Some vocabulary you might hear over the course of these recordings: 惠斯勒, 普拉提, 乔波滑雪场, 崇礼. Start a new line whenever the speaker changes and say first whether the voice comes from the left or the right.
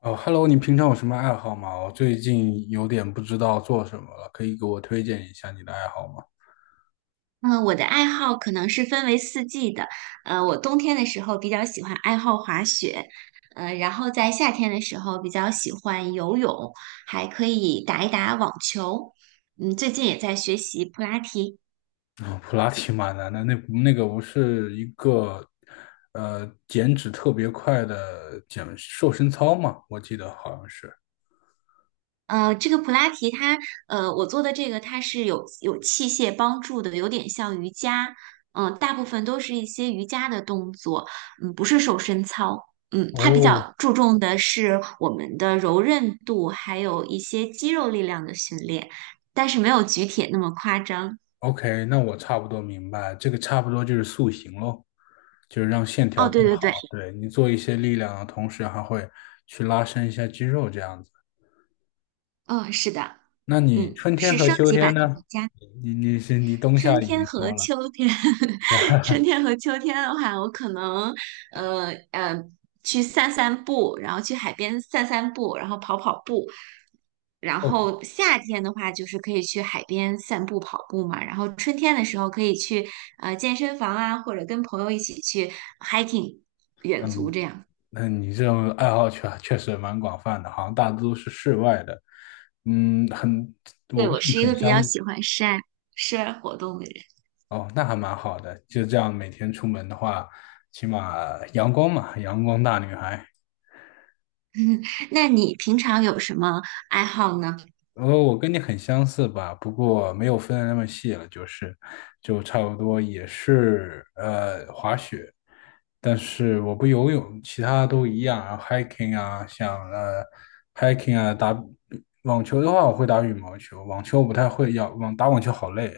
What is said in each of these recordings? left: 哦，Hello，你平常有什么爱好吗？我最近有点不知道做什么了，可以给我推荐一下你的爱好吗？
right: 嗯，我的爱好可能是分为四季的。我冬天的时候比较喜欢爱好滑雪。然后在夏天的时候比较喜欢游泳，还可以打一打网球。嗯，最近也在学习普拉提。
left: 啊、普拉提蛮难的，那不是一个减脂特别快的瘦身操吗？我记得好像是。
right: 这个普拉提它，我做的这个它是有器械帮助的，有点像瑜伽，嗯、大部分都是一些瑜伽的动作，嗯，不是瘦身操，嗯，它比
left: 哦
right: 较注重的是我们的柔韧度，还有一些肌肉力量的训练，但是没有举铁那么夸张。
left: ，OK，那我差不多明白，这个差不多就是塑形喽，就是让线条
right: 哦，
left: 更
right: 对对
left: 好。
right: 对，
left: 对，你做一些力量的同时，还会去拉伸一下肌肉，这样子。
right: 嗯，是的，
left: 那你
right: 嗯，
left: 春天
right: 是
left: 和
right: 升
left: 秋
right: 级
left: 天
right: 版的
left: 呢？
right: 瑜伽。
left: 你冬
right: 春
left: 夏已
right: 天
left: 经
right: 和
left: 说了，
right: 秋天，春 天和秋天的话，我可能呃呃去散散步，然后去海边散散步，然后跑跑步。然
left: 哦，
right: 后夏天的话，就是可以去海边散步、跑步嘛。然后春天的时候，可以去健身房啊，或者跟朋友一起去 hiking
left: 那
right: 远足
left: 你
right: 这样。
left: 那你这种爱好确实蛮广泛的，好像大多都是室外的。很，我
right: 对，
left: 跟
right: 我
left: 你
right: 是一
left: 很
right: 个比较
left: 相，
right: 喜欢活动的人。
left: 哦，那还蛮好的。就这样每天出门的话，起码阳光嘛，阳光大女孩。
right: 那你平常有什么爱好呢？
left: 我跟你很相似吧，不过没有分的那么细了，就是，就差不多也是滑雪，但是我不游泳，其他都一样，然后 hiking 啊，像hiking 啊，网球的话我会打羽毛球，网球我不太会，要打网球好累，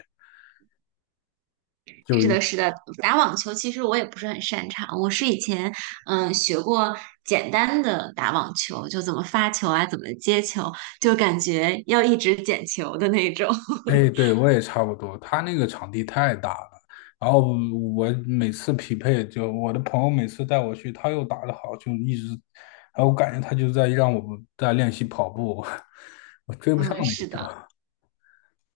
right: 是的，是的，打网球其实我也不是很擅长，我是以前嗯学过简单的打网球，就怎么发球啊，怎么接球，就感觉要一直捡球的那种。
left: 哎，对，我也差不多。他那个场地太大了，然后我每次匹配，就我的朋友每次带我去，他又打得好，就一直，然后我感觉他就在让我在练习跑步，我追不上
right: 嗯，
left: 那
right: 是
left: 个
right: 的，
left: 球。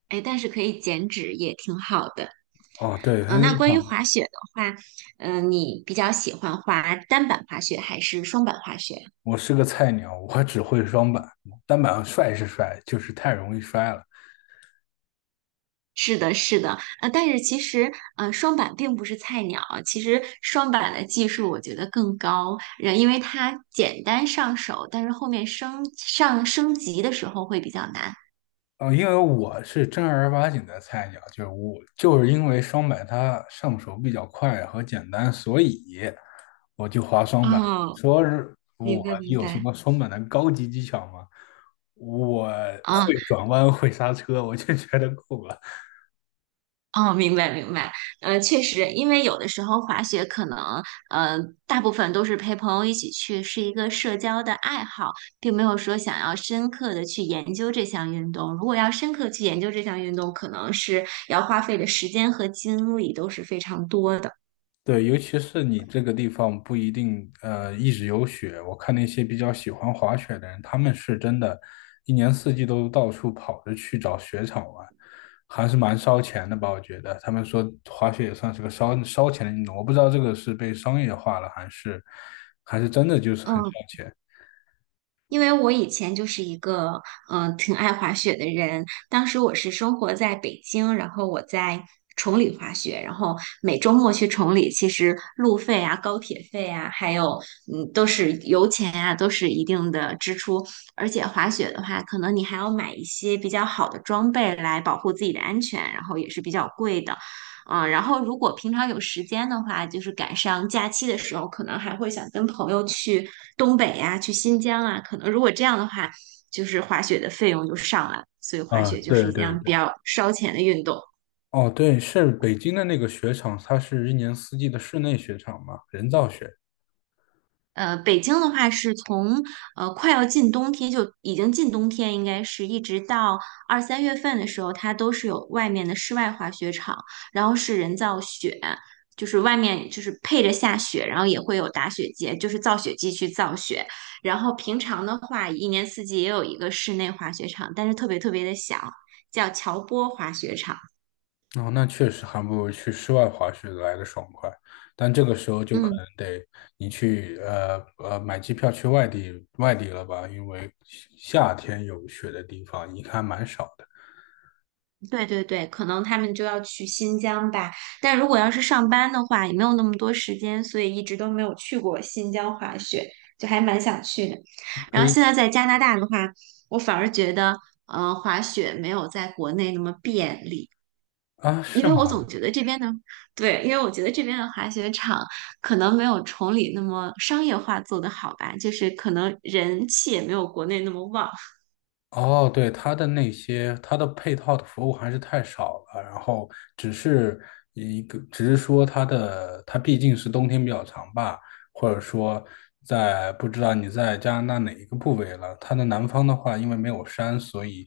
right: 哎，但是可以减脂也挺好的。
left: 哦，对，
right: 嗯，
left: 那
right: 那
left: 一
right: 关于
left: 场
right: 滑雪的话，嗯，你比较喜欢滑单板滑雪还是双板滑雪？
left: 我是个菜鸟，我只会双板，单板帅是帅，就是太容易摔了。
right: 是的，是的，但是其实，双板并不是菜鸟。其实双板的技术我觉得更高，因为它简单上手，但是后面升级的时候会比较难。
left: 因为我是正儿八经的菜鸟，就是我就是因为双板它上手比较快和简单，所以我就滑双板。
right: 哦，
left: 说是我
right: 明白明
left: 有什
right: 白。
left: 么双板的高级技巧吗？我
right: 啊。
left: 会转弯，会刹车，我就觉得够了。
right: 哦，明白明白，确实，因为有的时候滑雪可能，呃，大部分都是陪朋友一起去，是一个社交的爱好，并没有说想要深刻的去研究这项运动。如果要深刻去研究这项运动，可能是要花费的时间和精力都是非常多的。
left: 对，尤其是你这个地方不一定一直有雪，我看那些比较喜欢滑雪的人，他们是真的，一年四季都到处跑着去找雪场玩，还是蛮烧钱的吧？我觉得他们说滑雪也算是个烧钱的运动，我不知道这个是被商业化了，还是真的就是很烧
right: 嗯，
left: 钱。
right: 因为我以前就是一个嗯、挺爱滑雪的人，当时我是生活在北京，然后我在崇礼滑雪，然后每周末去崇礼，其实路费啊、高铁费啊，还有嗯都是油钱啊，都是一定的支出。而且滑雪的话，可能你还要买一些比较好的装备来保护自己的安全，然后也是比较贵的。啊，然后如果平常有时间的话，就是赶上假期的时候，可能还会想跟朋友去东北呀、去新疆啊。可能如果这样的话，就是滑雪的费用就上来了，所以滑
left: 啊，
right: 雪就是
left: 对
right: 一
left: 对
right: 项比
left: 对，
right: 较烧钱的运动。
left: 哦，对，是北京的那个雪场，它是一年四季的室内雪场嘛，人造雪。
right: 北京的话是从快要进冬天，就已经进冬天，应该是一直到二三月份的时候，它都是有外面的室外滑雪场，然后是人造雪，就是外面就是配着下雪，然后也会有打雪节，就是造雪机去造雪。然后平常的话，一年四季也有一个室内滑雪场，但是特别特别的小，叫乔波滑雪场。
left: 哦，那确实还不如去室外滑雪来的爽快，但这个时候就可
right: 嗯。
left: 能得你去买机票去外地了吧，因为夏天有雪的地方应看蛮少的。
right: 对对对，可能他们就要去新疆吧。但如果要是上班的话，也没有那么多时间，所以一直都没有去过新疆滑雪，就还蛮想去的。
left: 可
right: 然后
left: 以
right: 现在在加拿大的话，我反而觉得，滑雪没有在国内那么便利，
left: 啊，
right: 因
left: 是
right: 为我
left: 吗？
right: 总觉得这边的，对，因为我觉得这边的滑雪场可能没有崇礼那么商业化做得好吧，就是可能人气也没有国内那么旺。
left: 哦，对，它的配套的服务还是太少了，然后只是只是说它毕竟是冬天比较长吧，或者说不知道你在加拿大哪一个部位了，它的南方的话，因为没有山，所以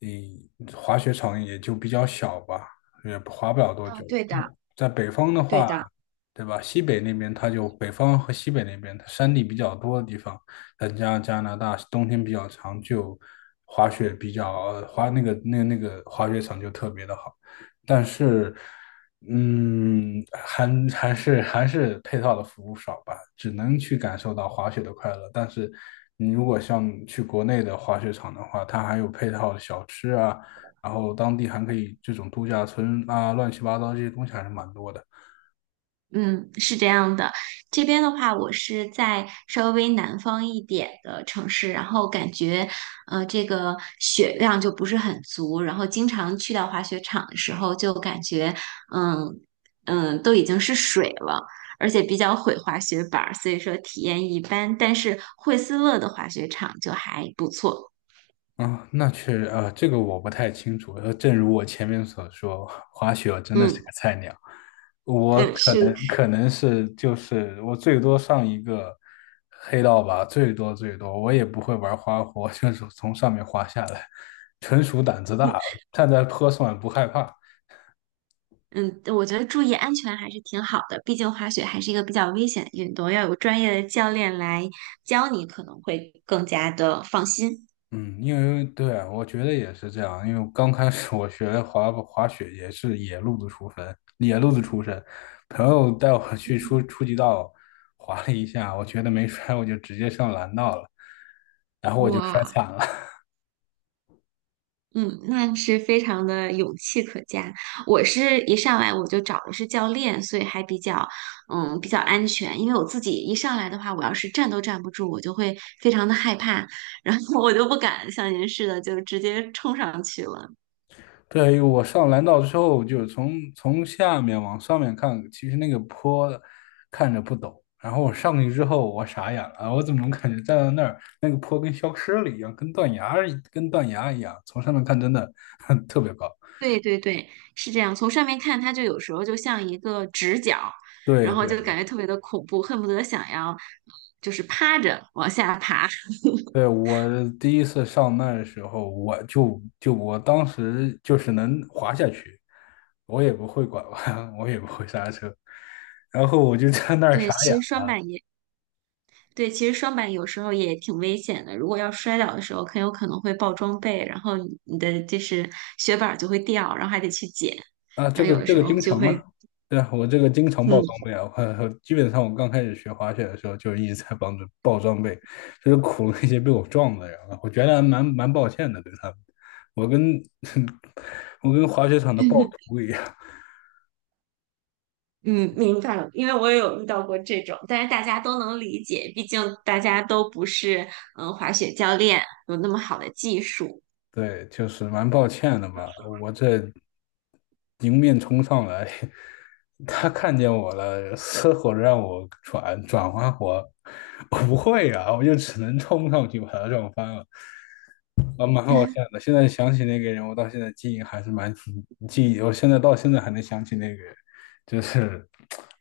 left: 嗯，滑雪场也就比较小吧，也滑不了多久。
right: 嗯，对的，
left: 在北方的
right: 对
left: 话，
right: 的。
left: 对吧？西北那边它就北方和西北那边，它山地比较多的地方，再加加拿大冬天比较长，就滑雪比较呃滑那个那个那个滑雪场就特别的好。但是，嗯，还还是配套的服务少吧，只能去感受到滑雪的快乐。但是，你如果像去国内的滑雪场的话，它还有配套的小吃啊。然后当地还可以这种度假村啊，乱七八糟这些东西还是蛮多的。
right: 嗯，是这样的。这边的话，我是在稍微南方一点的城市，然后感觉，这个雪量就不是很足，然后经常去到滑雪场的时候，就感觉，嗯都已经是水了，而且比较毁滑雪板儿，所以说体验一般。但是惠斯勒的滑雪场就还不错。
left: 啊，那确实，这个我不太清楚。正如我前面所说，滑雪我真的是
right: 嗯
left: 个菜鸟。我
right: 嗯，是，
left: 可能是就是我最多上一个黑道吧，最多最多，我也不会玩花活，就是从上面滑下来，纯属胆子大，站在坡上也不害怕。
right: 嗯，我觉得注意安全还是挺好的，毕竟滑雪还是一个比较危险的运动，要有专业的教练来教你，可能会更加的放心。
left: 嗯，因为对，我觉得也是这样。因为刚开始我学滑雪也是野路子出身，野路子出身。朋友带我 去
right: 嗯
left: 初级道滑了一下，我觉得没摔，我就直接上蓝道了，然后我就摔
right: 哇，
left: 惨了。
right: 嗯，那是非常的勇气可嘉。我是一上来我就找的是教练，所以还比较，嗯，比较安全。因为我自己一上来的话，我要是站都站不住，我就会非常的害怕，然后我就不敢像您似的就直接冲上去了。
left: 对，我上蓝道之后，就是从下面往上面看，其实那个坡看着不陡。然后我上去之后，我傻眼了，我怎么能感觉站在那儿，那个坡跟消失了一样，跟断崖一样，从上面看真的 特别高。
right: 对对对，是这样。从上面看，它就有时候就像一个直角，
left: 对
right: 然后
left: 对
right: 就感觉特别的恐怖，恨不得想要就是趴着往下爬。
left: 对，我第一次上那儿的时候，我当时就是能滑下去，我也不会拐弯，我也不会刹车，然后我就在那儿
right: 对，
left: 傻眼。
right: 其实双板也对，其实双板有时候也挺危险的。如果要摔倒的时候，很有可能会爆装备，然后你的就是雪板儿就会掉，然后还得去捡，
left: 啊，
right: 然后有的
left: 这
right: 时
left: 个
right: 候
left: 经
right: 就
left: 常啊，
right: 会
left: 对啊，我这个经常爆
right: 嗯。
left: 装备啊，我基本上我刚开始学滑雪的时候就一直在帮着爆装备，就是苦那些被我撞的人啊，我觉得还蛮抱歉的对他们，我跟 我跟滑雪场的暴 徒一样，
right: 嗯，明白了，因为我也有遇到过这种，但是大家都能理解，毕竟大家都不是嗯滑雪教练，有那么好的技术。
left: 对，就是蛮抱歉的嘛，我这迎面冲上来，他看见我了，嘶吼着让我转转滑活，我不会啊，我就只能冲上去把他撞翻了。啊，蛮好笑 的。现在想起那个人，我到现在记忆还是蛮记忆，我现在到现在还能想起那个人，就是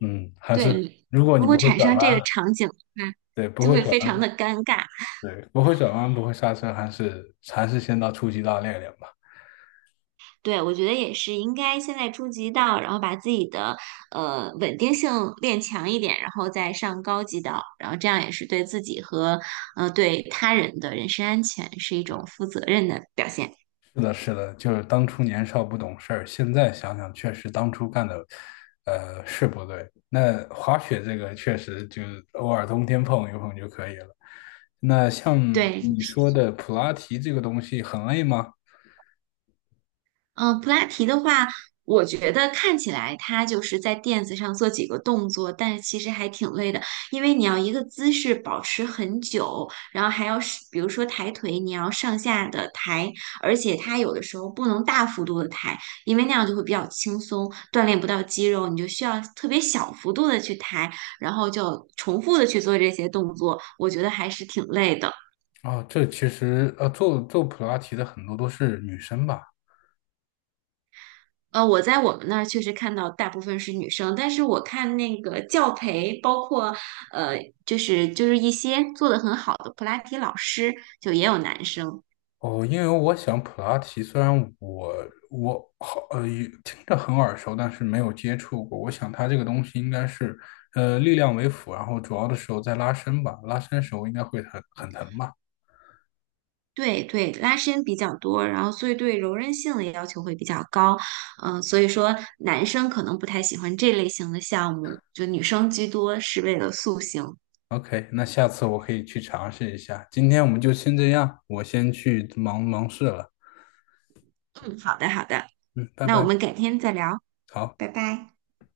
left: 还是
right: 对，
left: 如果
right: 如
left: 你
right: 果
left: 不会
right: 产
left: 转
right: 生这
left: 弯，
right: 个场景的话，
left: 对，不
right: 就
left: 会
right: 会
left: 转
right: 非常
left: 弯，
right: 的尴尬。
left: 对，不会转弯，不会刹车，还是先到初级道练练吧。
right: 对，我觉得也是应该现在初级道，然后把自己的稳定性练强一点，然后再上高级道，然后这样也是对自己和对他人的人身安全是一种负责任的表现。
left: 是的，是的，就是当初年少不懂事儿，现在想想确实当初干的，是不对。那滑雪这个确实就是偶尔冬天碰一碰就可以了。那像
right: 对，
left: 你说的普拉提这个东西很累吗？
right: 嗯，普拉提的话，我觉得看起来它就是在垫子上做几个动作，但是其实还挺累的，因为你要一个姿势保持很久，然后还要是比如说抬腿，你要上下的抬，而且它有的时候不能大幅度的抬，因为那样就会比较轻松，锻炼不到肌肉，你就需要特别小幅度的去抬，然后就重复的去做这些动作，我觉得还是挺累的。
left: 啊，这其实做做普拉提的很多都是女生吧？
right: 我在我们那儿确实看到大部分是女生，但是我看那个教培，包括呃，就是一些做的很好的普拉提老师，就也有男生。
left: 哦，因为我想普拉提虽然我好也听着很耳熟，但是没有接触过。我想它这个东西应该是力量为辅，然后主要的时候在拉伸吧，拉伸时候应该会很疼吧
right: 对对，拉伸比较多，然后所以对柔韧性的要求会比较高。嗯、所以说男生可能不太喜欢这类型的项目，就女生居多是为了塑形。
left: ？OK，那下次我可以去尝试一下。今天我们就先这样，我先去忙忙事了。
right: 嗯，好的好的，
left: 嗯，拜
right: 那我
left: 拜，
right: 们改天再聊，
left: 好。
right: 拜拜。